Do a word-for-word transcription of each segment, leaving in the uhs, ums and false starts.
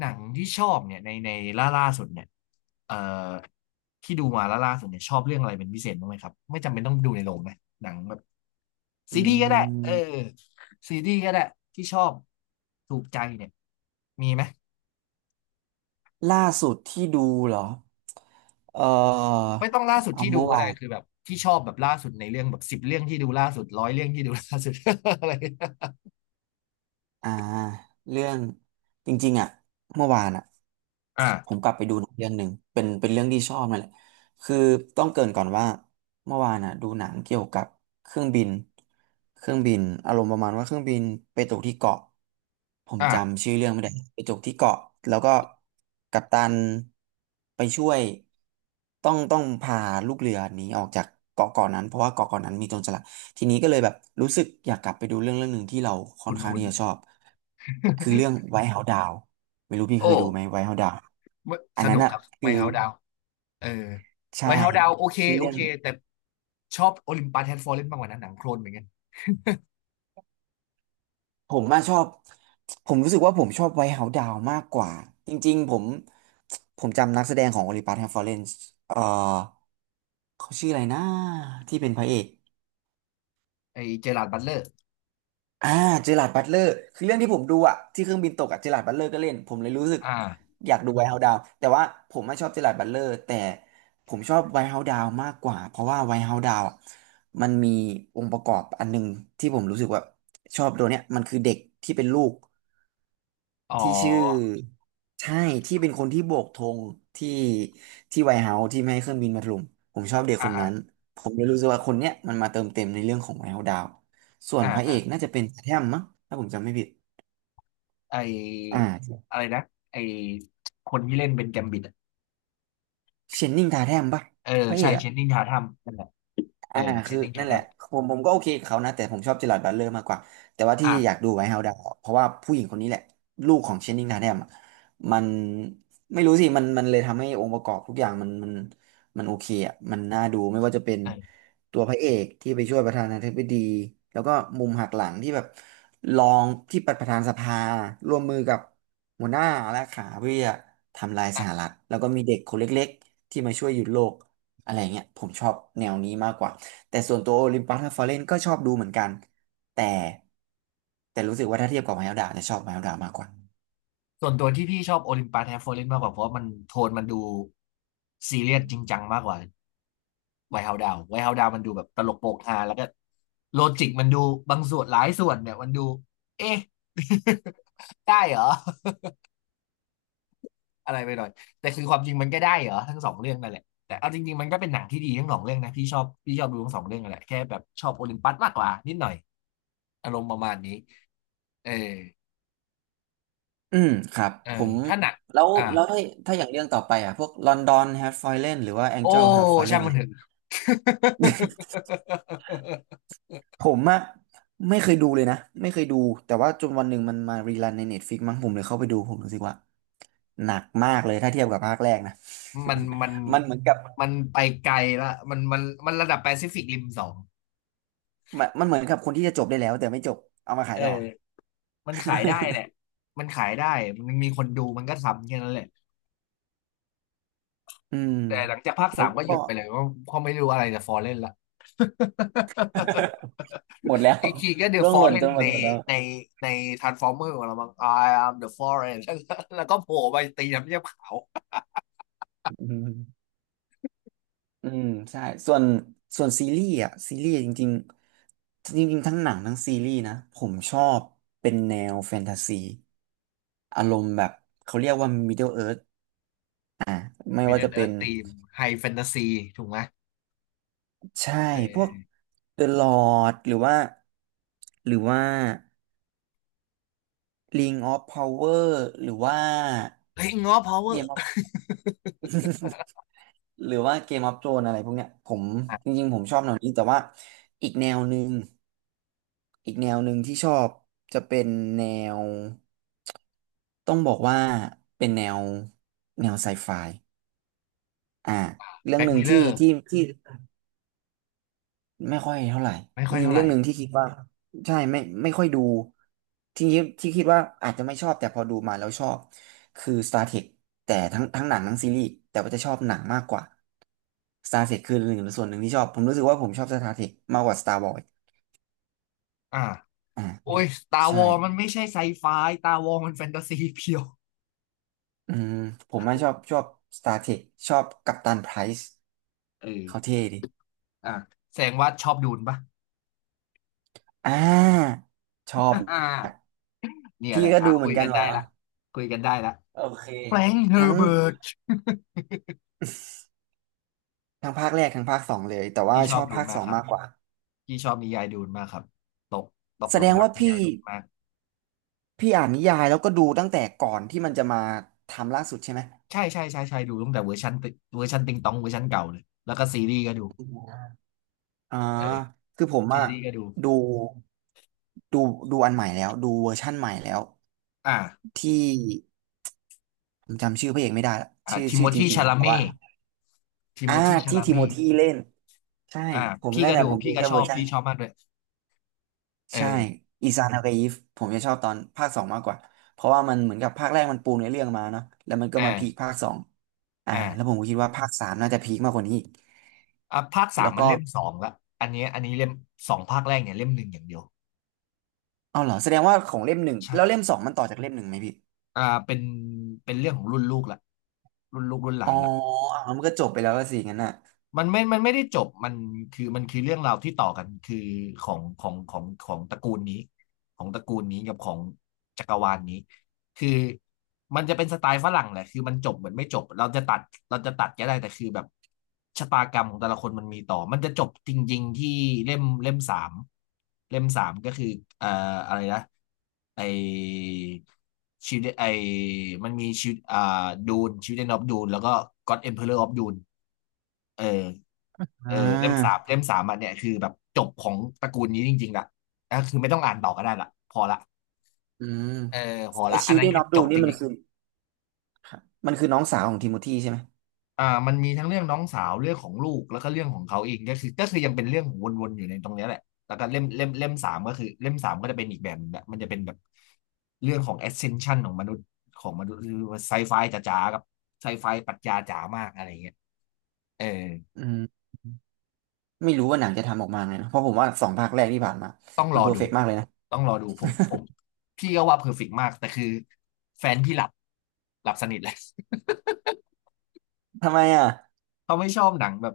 หนังที่ชอบเนี่ยในในล่าล่าสุดเนี่ยเอ่อที่ดูมาล่าล่าสุดเนี่ยชอบเรื่องอะไรเป็นพิเศษบ้างไหมครับไม่จำเป็นต้องดูในโรงนะหนังแบบอืซีรีส์ก็ได้เออมซีรีส์ก็ได้ที่ชอบถูกใจเนี่ยมีไหมล่าสุดที่ดูเหรอ เออไม่ต้องล่าสุดเอาที่ดูเมื่อก็วาได้น คือแบบที่ชอบแบบล่าสุดในเรื่องแบบสิบเรื่องที่ดูล่าสุดร้อยเรื่องที่ดูล่าสุด อะไรอ่าเรื่องจริงๆอ่ะเมื่อวานอ่ะอ่าผมกลับไปดูหนังเรื่องหนึ่งเป็นเป็นเรื่องที่ชอบนั่นแหละคือต้องเกริ่นก่อนว่าเมื่อวานอ่ะดูหนังเกี่ยวกับเครื่องบินเครื่องบินอารมณ์ประมาณว่าเครื่องบินไปตกที่เกาะผมอ่าจำชื่อเรื่องไม่ได้ไปตกที่เกาะแล้วก็กัปตันไปช่วยต้องต้องพาลูกเรือหนีออกจากเกาะเกาะนั้นเพราะว่าเกาะเกาะนั้นมีโจรสลัด ทีนี้ก็เลยแบบรู้สึกอยากกลับไปดูเรื่องเรื่องหนึ่งที่เราค่อคุ้นนข้างคุ้น ที่จะชอบคือเรื่อง w h ไวท์ o เฮา d o ดาวไม่รู้พี่ เคโอ้ยดูไหมไวท์เฮา e d ดาวอัสนนั้นนุกอ่ะครับคืไม่อเฮาดาว เออไวใช่ท์เฮาส์ดาวโอเคคือโอเรื่องเคแต่ชอบโอลิมปัสแฮดฟอร์เรนมากกว่านั้นหนังโคลนเหมือนกันผมมาชอบผมรู้สึกว่าผมชอบไวท์เฮา e d ดาวมากกว่าจริงๆผมผมจำนักแสดงของ o อลิปัสแฮมฟอเรนซ์เอ่อเขาชื่ออะไรนะที่เป็นพระเอก ไอเจอราร์ดบัตเลอร์อ่าเจอราร์ดบัตเลอร์คือเรื่องที่ผมดูอะที่เครื่องบินตกอะเจอราร์ดบัตเลอร์ก็เล่นผมเลยรู้สึกอ่าอยากดูไวท์เฮาส์ดาวแต่ว่าผมไม่ชอบเจอราร์ดบัตเลอร์แต่ผมชอบไวท์เฮาส์ดาวมากกว่าเพราะว่าไวท์เฮาส์ดาวอะมันมีองค์ประกอบอันหนึงที่ผมรู้สึกว่าชอบตัวเนี้ยมันคือเด็กที่เป็นลูก อ๋อที่ชื่อใช่ที่เป็นคนที่โบกธงที่ที่ไวท์เฮาส์ที่ไม่ให้เครื่องบินมาถล่มผมชอบเด็กอ่าคนนั้นอ่ผมเลยรู้สึกว่าคนเนี้ยมันมาเติมเต็มในเรื่องของไวท์เฮาส์ดาวส่วนาพระเออ่ากน่าจะเป็นทาแทมมั้งถ้าผมจำไม่ผิดไออ่าอะไรนะไอคนที่เล่นเป็นแกมบิดอะเชนนิงทาแทมปะเออพระเอใช่กเชอะ นนิงทาทัมนั่นแหละเออ่าอเชคืนอนิงทานั่นแหทัละมผมผมก็โอเคกับเขานะแต่ผมชอบเจอราร์ดบัตเลอร์มากกว่าแต่ว่าที่อ่าอยากดูไวท์เฮาส์ดาวเพราะว่าผู้หญิงคนนี้แหละลูกของเชนนิงทาแนมอะมันไม่รู้สิมันมันเลยทำให้องค์ประกอบทุกอย่างมันมันมันโอเคอ่ะมันน่าดูไม่ว่าจะเป็นเออตัวพระเอกที่ไปช่วยประธานาธิบดีแล้วก็มุมหักหลังที่แบบรองที่ประประธานสภาร่วมมือกับหัวหน้าและขาเพื่อทำลายสหอ่ะรัฐแล้วก็มีเด็กคนเล็กๆที่มาช่วยหยุดโลกอะไรเงี้ยผมชอบแนวนี้มากกว่า แต่ส่วนตัวโอลิมปัสฮาฟาเรนก็ชอบดูเหมือนกันแต่แต่รู้สึกว่าถ้าเทียบกับไมฮ l ลดาจะชอบไมฮ l ลดามากกว่าส่วนตัวที่พี่ชอบโอลิมปัสแฮดฟอร์เรนมากกว่าเพราะว่ามันโทนมันดูซีเรียสจริงจังมากกว่า ไวท์เฮาส์ดาวน์ไวท์เฮาส์ดาวน์มันดูแบบตลกโปกฮาแล้วก็โลจิกมันดูบางส่วนหลายส่วนเนี่ยมันดูเอ๊ะ ได้เหรออะไรไปหน่อยแต่คือความจริงมันก็ได้เหรอทั้งสองเรื่องนั่นแหละแต่เอาจริงๆมันก็เป็นหนังที่ดีทั้งสองเรื่องนะพี่ชอบพี่ชอบดูทั้งสองเรื่องนั่นแหละแค่แบบชอบโอลิมปัสมากกว่านิดหน่อยอารมณ์ประมาณนี้เอออืมครับเออผมถ้าหนักแล้วอ่าแล้วถ้าถ้าอย่างเรื่องต่อไปอ่ะพวกลอนดอนฮา f ฟาเรนหรือว่าแองโอ้เจิลฮา f ฟาเรช่างนมัเลนยเถอะ ผมอะไม่เคยดูเลยนะไม่เคยดูแต่ว่าจนวันหนึ่งมันมารีรันในเน็ตฟ i ิกมั้งผมเลยเข้าไปดูผมรู้สึกว่าหนักมากเลยถ้าเทียบกับภาคแรกนะ มันมัน มันเหมือนกับมันไปไกลละมันมันมันระดับแปซิฟิกริมสองมันมันเหมือนกับคนที่จะจบได้แล้วแต่ไม่จบเอามาขาเอยอ ต่อ มันขายได้แหละ มันขายได้ มันมีคนดูมันก็ทำแค่นั้นแหละ อืมแต่หลังจากภาคแล้สาวมก็หก็ ยุดไปเลยเพราะเพราะไม่รู้อะไรจะฟอลเล่นละ หมดแล้ว อีกทีก็เด อะร่วฟงอหลล่นเล่จนนหมดในหมดแล้วในในทรานส์ฟอร์เมอร์ของเราบ้าง I am the Fallen แล้วก็แล้วก็โผล่ไปตีน้ำเยี่ยมขาว อืมอืมใช่ส่วนส่วนซีรีส์อ่ะซีรีส์จริงๆจริงๆทั้งหนังทั้งซีรีส์นะผมชอบเป็นแนวแฟนตาซีอารมณ์แบบเขาเรียกว่า Middle Earth ไม่ว่าจะ Middle เป็น Earth ทีมไฮแฟนตาซีถูกไหมใช่เพวก ออ The Lord หรือว่าหรือว่า Ring of Power หรือว่า เฮ้ยง้อ power Game of หรือว่า Game of Thrones อะไรพวกเนี้ยผมจอ่ะริงๆผมชอบแนวนี้แต่ว่าอีกแนวหนึ่งอีกแนวหนึ่งที่ชอบจะเป็นแนวต้องบอกว่าเป็นแนวแนวไซไฟอ่าเรื่องแบ็กหนึ่งมิลเลที่อร์ที่ที่ ไม่ค่อยเท่าไหร่ไม่จค่อยริงเท่าๆไหเรื่ร่องหนึ่งที่คิดว่าใช่ไม่ไม่ค่อยดูที่คิดที่คิดว่าอาจจะไม่ชอบแต่พอดูมาแล้วชอบคือ Star Trek แต่ทั้งทั้งหนังทั้งซีรีส์แต่ว่าจะชอบหนังมากกว่า Star Trek คือหนึ่งส่วนหนึ่งที่ชอบผมรู้สึกว่าผมชอบ Star Trek มากกว่า Star Wars อ่าอ่าโอ้มียตาวใช่อมันไม่ใช่ไซไฟตาวอมันแฟนตาซีเพียวอืมผมไม่ชอบชอบ Star Trek ชอบกัปตันไพรซ์เอเขาอเท่ดิอ่ะแสดงว่าชอบดูนปะ อ่าชอบอ่าเนี่ยแหพี่ละก็อ่ะดูเหคุมือยนกักันนเหรได้อละคุยกันได้ละโอเคแฟรงค์เฮอทั้ร์ง เบิร์ต ทั้งภาคแรกทั้งภาคสองเลยแต่ว่าพี่ชชอบอบดูนภาคมาสกองครับมากกว่าพี่ชอบนิยายดูนมากครับตกตกแสหลุดมงรักว่านิยาพี่ยดูนมากพี่อ่านนิยายแล้วก็ดูตั้งแต่ก่อนที่มันจะมาทำล่าสุดใช่ไหมใช่ใช่ใช่ใช่ดูตั้งแต่เวอร์ชันติเวอร์ชันติงตองเวอร์ชันเก่าเลยแล้วก็ซีรีส์ก็ดูอ่าเออคือผมซีอะรีส์ก็ดูดูดูดูอันใหม่แล้วดูเวอร์ชั่นใหม่แล้วอ่าที่ผมจำชื่อพระเอกไม่ได้ละอ่าชื่อทิโมชื่อจธีริงชาๆอะลาแต่เม่ว่าทิโมอ่าธีชาที่ลาทิโมเม่ธีเล่นใช่อ่าผมพี่นั่นก็แหละดูผมดูพี่ก็แค่ชเวออบร์ชัน พี่ชอบมากด้วยเอใช่ออิซานฮากายิฟผมจะชอบตอนภาคสองมากกว่าเพราะว่ามันเหมือนกับภาคแรกมันปูเนื้อเรื่องมาเนาะแล้วมันก็มาพีคอ่าภาคสองอ่าแล้วผอ่ามก็คิดว่าภาคสามน่าจะพีคมากกว่านี้อีกอ่ะภาคสามแล้วมัก็นเล่มสองละอันนี้อันนี้เล่มสองภาคแรกเนี่ยเล่มหนึ่งอย่างเดียวเอาเหรอแสดงว่าของเล่มหนึ่งแล้วเล่มใช่ สองมันต่อจากเล่มหนึ่งไหมพี่อ่าเป็นเป็นเรื่องของรุ่นลูกละรุ่นลูกรุ่นหอ๋ลาอนละ อ่ะมันก็จบไปแล้วก็สิงั้นน่ะมันไม่มันไม่ได้จบ มันคือมันคือเรื่องราวที่ต่อกันคือของของของของตระกูลนี้ ของตระกูลนี้กับของจักรวาลนี้ คือมันจะเป็นสไตล์ฝรั่งแหละคือมันจบเหมือนไม่จบ เราจะตัดเราจะตัดก็ได้แต่คือแบบชะตากรรมของแต่ละคนมันมีต่อ มันจะจบจริงๆที่เล่มเล่มสามเล่มสามก็คือเอ่ออะไรนะไอชิวิตไอมันมีชีวอ่าดูนชีวิตเดนออฟดูนแล้วก็ก็อดเอ็มเพอเรอร์ออฟดูน เอออ่เออเล่มสามาเล่มสามอันเนี่ยคือแบบจบของตระกูลนี้จริงๆละก็คือไม่ต้องอ่านต่อก็ได้ละพอละอืมเออพอไอละอัชินลนั้เดนนคือออฟจดูบนี่จมันริงคือมันคือน้องสาวของทิโมธีใช่ไหมๆอ่ามันมีทั้งเรื่องน้องสาวเรื่องของลูกแล้วก็เรื่องของเขาเองก็คือก็คือยังเป็นเรื่องวนๆอยู่ในตรงเนี้ยแหละแล้วก็เล่มเล่มเล่มสามก็คือเล่มสามก็จะเป็นอีกแบบหนึงละมันจะเป็นแบบเรื่องของ ascension ของมนุษย์ของมนุษย์หรือไซไฟจ๋าๆกับไซไฟปรัชญาจ๋ามากอะไรเงี้ยเออ อืมไม่รู้ว่าหนังจะทำออกมาไงนะเพราะผมว่าสองภาคแรกที่ผ่านมาต้องรมันอเพอร์ดู เฟกต์มากเลยนะต้องรอดูผมผมพี่ก็ว่าเพอร์เฟกต์มาก แต่คือแฟนพี่หลับ หลับสนิทเลย ทำไมอ่ะ เขาไม่ชอบหนังแบบ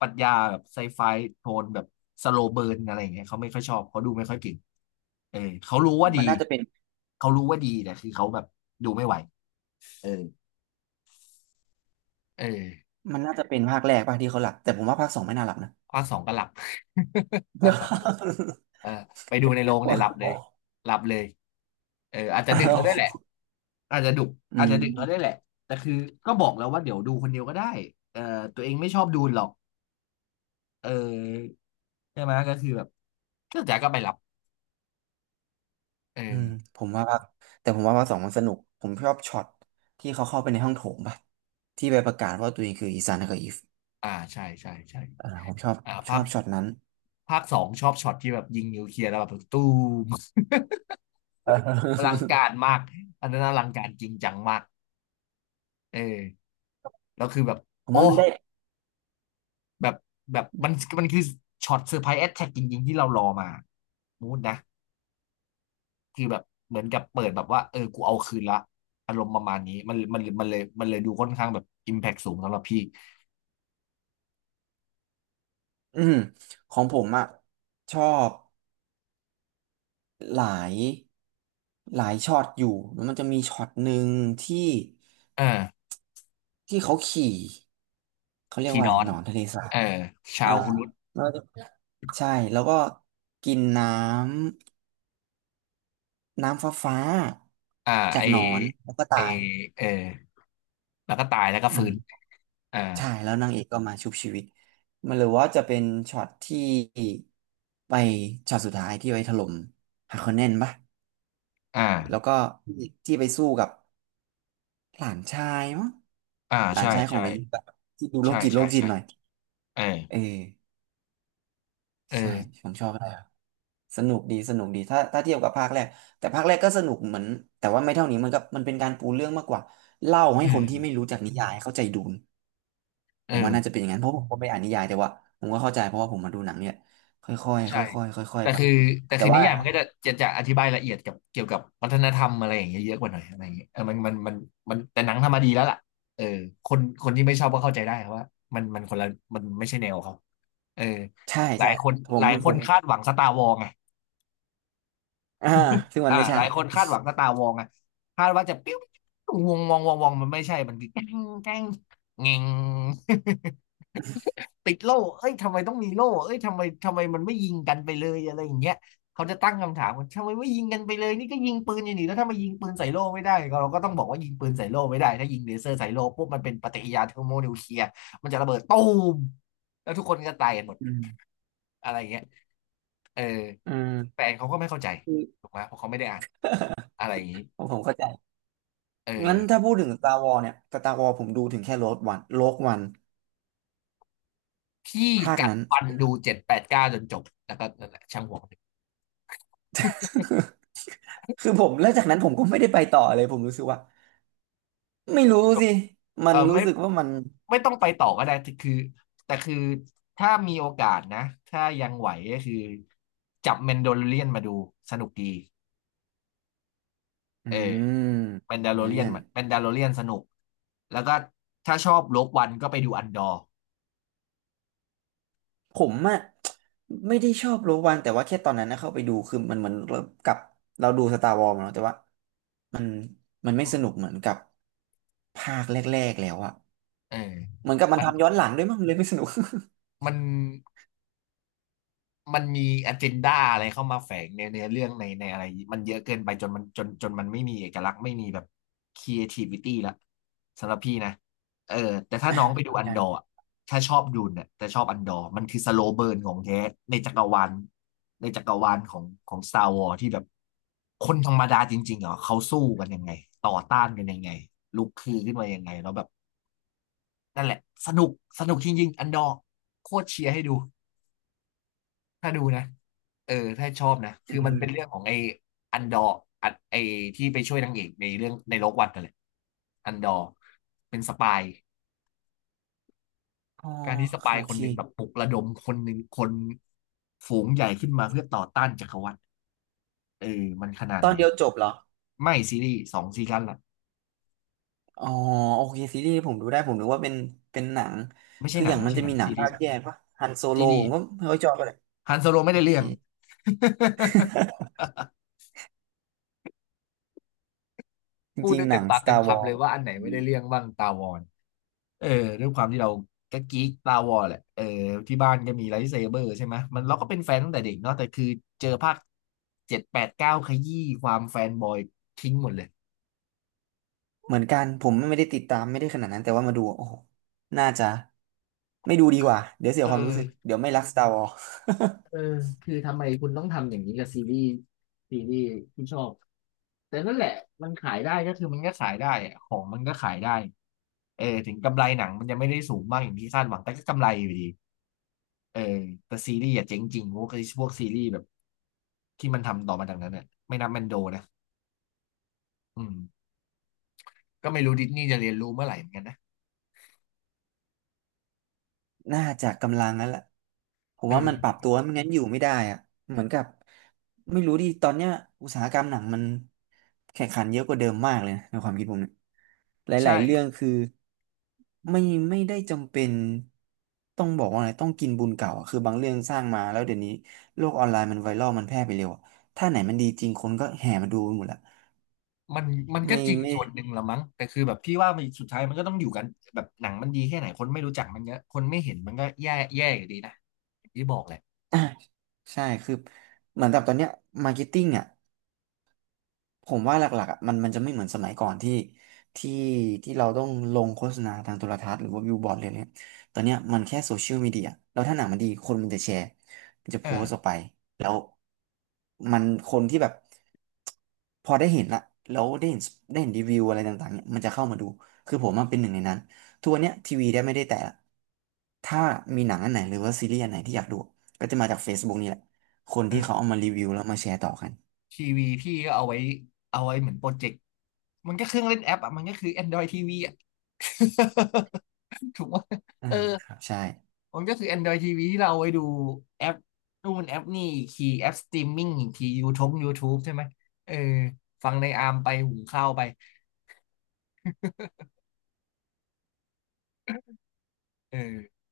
ปรัชญาแบบไซไฟ โทนแบบสโลเบิร์นอะไรอย่างเงี้ยเขาไม่ค่อยชอบ เขาดูไม่ค่อยเก่งเออเขารู้ว่าดี มันน่าจะเป็น เขารู้ว่าดีแต่คือเขาแบบดูไม่ไหวเออเออมันน่าจะเป็นภาคแรกป่ะที่เขาหลับแต่ผมว่าภาคสองไม่น่าหลับนะ ภาคสองก็หลับ ภาคสองก็หลับ เออไปดูในโรงเนี่ว่ายหลับเลย หลับเลยเอออาจจะอาดึกแล้วได้วยแหละ วอาจจะดุอือาจจะดึกก็ได้มแหละแต่คือก็บอกแล้วว่าเดี๋ยวดูคนเดียวก็ได้เออตัวเองไม่ชอบดูหรอกเออใช่ไหมก็คือแบบก็จ๋าก็ไปรับเอออืมผมว่าภาคแต่ผมว่าภาคสองมันสนุกผมชอบช็อตที่เขาเข้าไปในห้องโถงป่ะที่ไปประกาศว่าตัวเองคืออีซานกับอีฟอ่าใช่ใช่ใช่อ่าผมชอบอ่าชภาอคบช็อตนั้น ภาคสองชอบช็อตที่แบบยิงนิวเคลียร์แล้วแบบตู้ม เ อลังออการมากอันนั้นอลังการจริงจังมากเออแล้วคือแบบผมโอ้ว่ามันได้แบบแบบมันมันคือช็อตเซอร์ไพรส์แอ t แทกจริงๆที่เรารอมามูดนะ คือแบบเหมือนกับเปิดแบบว่าเออกูเอาคืนละอารมณ์ประมาณนี้มันมันมันเลยมันเลยดูค่อนข้างแบบอิมแพ t สูงสำหรับพี่อืมของผมอะชอบหลายหลายช็อตอยู่แล้วมันจะมีช็อตหนึ่งที่ เออที่เขาขี่เขาเรียกคีว่าดอะไรอนหนอนทะเลสาเอบอชาอ่าวฮุรุตแล้วก็ใช่แล้วก็กินน้ำน้ำฟ้าฟ้าอ่าจาไอกหนอนแล้วก็ไอตายเออแล้วก็ตายแล้วก็อืฟื้นมอ่าใช่แล้วนางเอกก็มาชุบชีวิตมันหรือว่าจะเป็นช็อตที่ไปช็อตสุดท้ายที่ไปถล่มฮาคอนเนนปะแล้วอ่าก็ที่ที่ไปสู้กับหลานชายมั้งอ่าหลานใช่ชายของใช่นายยิงแบบที่ดูโรใช่คจิตโรใช่คจิตใช่หน่อยเออเออ เอใช่อผมชอบอะไสนุกดีสนุกดีถ้าถ้าเทียบกับภาคแรกแต่ภาคแรกก็สนุกเหมือนแต่ว่าไม่เท่านี้มันก็มันเป็นการปูเรื่องมากกว่าเล่าให้อืคนที่มไม่รู้จักนิยายเข้าใจดูนเอผมว่าน่าจะอ เป็นอย่างนั้นเพราะผมก็ไม่อ่านนิยายแต่ว่าผมก็เข้าใจเพราะว่าผมมาดูหนังเนี่ยค่อยๆคใช่่อยๆค่อยแต่ๆไปคือแต่แต่คือนิว่ายายมันก็จะจะจะอธิบายละเอียดกับเกี่ยวกับวัฒนธรรมอะไรอย่างเงี้ยเยอะกว่าหน่อยอะไรอย่างเงี้ยเออมันมันมันมันแต่หนังทำมาดีแล้วล่ะเออคนคนที่ไม่ชอบก็เข้าใจได้ครับว่ามันมันคนละมันไม่ใช่แนวเขาเออใช่หลาใช่ยคนผหมลายคผนมคาดหวังสตาร์วอลไงอ่าซึ่งมันอ่าไม่หใช่ลายคนคาดหวังสตาร์วอลไงคาดว่าจะปิ้ววงวงวงวงมันไม่ใช่มันคือแกล้งแกล้งเงง ติดโล่เอ้ยทำไมต้องมีโล่เอ้ยทำไมทำไมมันไม่ยิงกันไปเลยอะไรอย่างเงี้ยเขาจะตั้งคำถามว่าทำไมไม่ยิงกันไปเลยนี่ก็ยิงปืนอย่างนี้แล้วถ้ามายิงปืนใส่โล่ไม่ได้ก็เราก็ต้องบอกว่ายิงปืนใส่โล่ไม่ได้ถ้ายิงเลเซอร์ใส่โล่ปุ๊บมันเป็นปฏิกิริยาเทอร์โมนิวเคลียร์มันจะระเบิดตูมแล้วทุกคนก็ตายกันหมดอืมอะไรอย่างเงี้ยเอออืมแฟนเขาก็ไม่เข้าใจคือถูกไหมเพราะเขาไม่ได้อ่านอะไรอย่างนี้ผมเข้าใจเอองั้นถ้าพูดถึง Star Wars เนี่ย สตาร์ วอร์ส ผมดูถึงแค่ โร้ก วัน โร้ก วัน พี่ภาคกัดนั้น ฟันดูเจ็ดแปดเก้าจนจบแล้วก็นั่นแหละช่างหัวมัน คือผมแล้วจากนั้นผมก็ไม่ได้ไปต่อเลยผมรู้สึกว่าไม่รู้สิมัเอนอรู้ไม่สึกว่ามันไม่ต้องไปต่อก็ได้แต่คือแต่คือถ้ามีโอกาสนะถ้ายังไหวก็คือจับแมนโดลเรียนมาดูสนุกดีอืเออมแมนดาอัโลนเรีเลียนยนแมนดาโลเรียนสนุกแล้วก็ถ้าชอบโลกวันก็ไปดูอันดอร์ผมอะไม่ได้ชอบโรวันแต่ว่าแค่ตอนนั้นนะเข้าไปดูคือมันเหมือนเรากับเราดูสตาร์วอร์มาเนาะแต่ว่ามันมันไม่อืสนุมกเหมือนกับภาคแรกๆแล้วอะเออเหมือนกับมันมันทำย้อนหลังด้วยมั้งเลยไม่สนุก มัน มันมี agenda อะไรเข้ามาแฝงในเนื้อเรื่องในในอะไรมันเยอะเกินไปจนมันจนจนมันไม่มีเอกลักษณ์ไม่มีแบบ creativity ละสำหรับพี่นะเออแต่ถ้าน้องไปดูอั นกัดอร์นอะถ้าชอบดูเนี่ยแต่ชอบอันดอร์มันคือสโลว์เบิร์นของแท้ในจักรวาลในจักรวาลของของ Star Wars ที่แบบคนธรรมดาจริงๆเหรอเขาสู้กันยังไงต่อต้านกันยังไงลุกคือขึ้นมายังไงแล้วแบบนั่นแหละสนุกสนุกจริงๆอันดอร์โคตรเชียร์ให้ดู ถ้าดูนะเออถ้าชอบนะ อืคือมันมเป็นเรื่องของไอ้อันดอร์อันไอ้ที่ไปช่วยนางเอกในเรื่องในโลกวัดนั่นแหละอันดอร์เป็นสปายอ๋อการที่สปาโอยคเคนหนึ่งแบบปลุกระดมคนหนึ่งคนฝูงใหญ่ขึ้นมาเพื่อต่อต้านจักรวรรดิเออมันขนาดตอไหนนเดียวจบเหรอ ไม่ซีรีส์สองซีซั่นละอ๋อโอเคซีรีส์ผมดูได้ผมนึกว่าเป็นเป็นหนังไม่ใช่คือหอนังย่างไม่มันใช่จะหนัมีงหนัซีงรีภาคส์แยกปะฮันโซโลซีรีผมส์ก็ไม่ค่อยชอบเลยฮันโซโลไม่โอได้เค เรื่อง จพูดริงได้ๆหเต็นัมง ปากเต็ม Star คำเล Wars ยว่าอันไหนไม่ได้เรื่องบ้างตาวอน เออด้วยความที่เราก็กิ๊กตาวอร์แหละเออที่บ้านก็มีไลท์เซเบอร์ใช่ไหมมันเราก็เป็นแฟนตั้งแต่เด็กเนาะแต่คือเจอภาคเจ็ดแปดเก้าขยี้ความแฟนบอยทิ้งหมดเลยเหมือนกันผมไม่ได้ติดตามไม่ได้ขนาดนั้นแต่ว่ามาดูโอ้โหน่าจะไม่ดูดีกว่าเดี๋ยวเสีเยความรู้สึกออเดี๋ยวไม่รัก Star Wars เออคือทำไมคุณต้องทำอย่างนี้กับซีรีส์ซีรีส์ที่ชอบแต่นั่นแหละมันขายได้ก็คือมันก็ขายได้อะของมันก็ขายได้เออถึงกำไรหนังมันยังไม่ได้สูงมากอย่างที่คาดหวังแต่ก็กำไรอยู่ดีเออแต่ซีรีส์อะเจ๊งจริงพวกพวกซีรีส์แบบที่มันทำต่อมาจากนั้นเนี่ยไม่นับแมนโดนะ อืมก็ไม่รู้ดิสนีย์จะเรียนรู้เมื่อไหร่เหมือนกันนะน่าจะกำลังแล้วล่ละผมเอว่ามันปรัอบตัวไม่งั้นอยู่ไม่ได้อะเหมือนกับไม่รู้ดิตอนเนี้ยอุตสาหกรรมหนังมันแข่งขันเยอะกว่าเดิมมากเลยนะในความคิดผมเนี่ยหใช่ลายๆเรื่องคือไม่ไม่ได้จำเป็นต้องบอกว่าอะไรต้องกินบุญเก่าอะคือบางเรื่องสร้างมาแล้วเดี๋ยวนี้โลกออนไลน์มันไวรัลมันแพร่ไปเร็วอะถ้าไหนมันดีจริงคนก็แห่มาดูหมดละมันมันก็ไม่จริงไม่ส่วนหนึ่งละมั้งแต่คือแบบพี่ว่ามันสุดท้ายมันก็ต้องอยู่กันแบบหนังมันดีแค่ไหนคนไม่รู้จักมันก็คนไม่เห็นมันก็แย่แย่อยู่ดีนะอย่างที่บอกแหละอ่ะใช่คือเหมือนกับตอนเนี้ยมาร์เก็ตติ้งอ่ะ ผมว่าหลักๆอะมันมันจะไม่เหมือนสมัยก่อนที่ที่ที่เราต้องลงโฆษณาทางโทรทัศน์หรือว่าบิลบอร์ดเลยเนี่ยตอนเนี้ยมันแค่โซเชียลมีเดียแล้วถ้าหนังมันดีคนมันจะแชร์มันจะเอโพอสต์ออกไปแล้วมันคนที่แบบพอได้เห็นละแล้วได้เห็นได้เห็นรีวิวอะไรต่างๆเนี่ยมันจะเข้ามาดูคือผมมันเป็นหนึ่งในนั้นทุกวันเนี้ยทีวีได้ไม่ได้แต่ละถ้ามีหนังอันไหนหรือว่าซีรีส์อันไหนที่อยากดูก็จะมาจาก เฟซบุ๊ก นี่แหละคนเอที่อเขาเอามารีวิวแล้วมาแชร์ต่อกันทีวีพี่ก็เอาไว้เอาไว้เหมือนโปรเจกต์มันก็เครื่องเล่นแอปอ่ะมันก็คือ Android ที วี อ่ะ ถูกไหมอืเออ มครับใช่มันก็คือ Android ที วี ที่เราเอาไว้ดูแอปนู่นแอปนี่อีกทีแอปสตรีมมิ่งอีกที YouTube YouTube ใช่ไหมเออฟังในอาร์มไปหุงข้าวไปเออ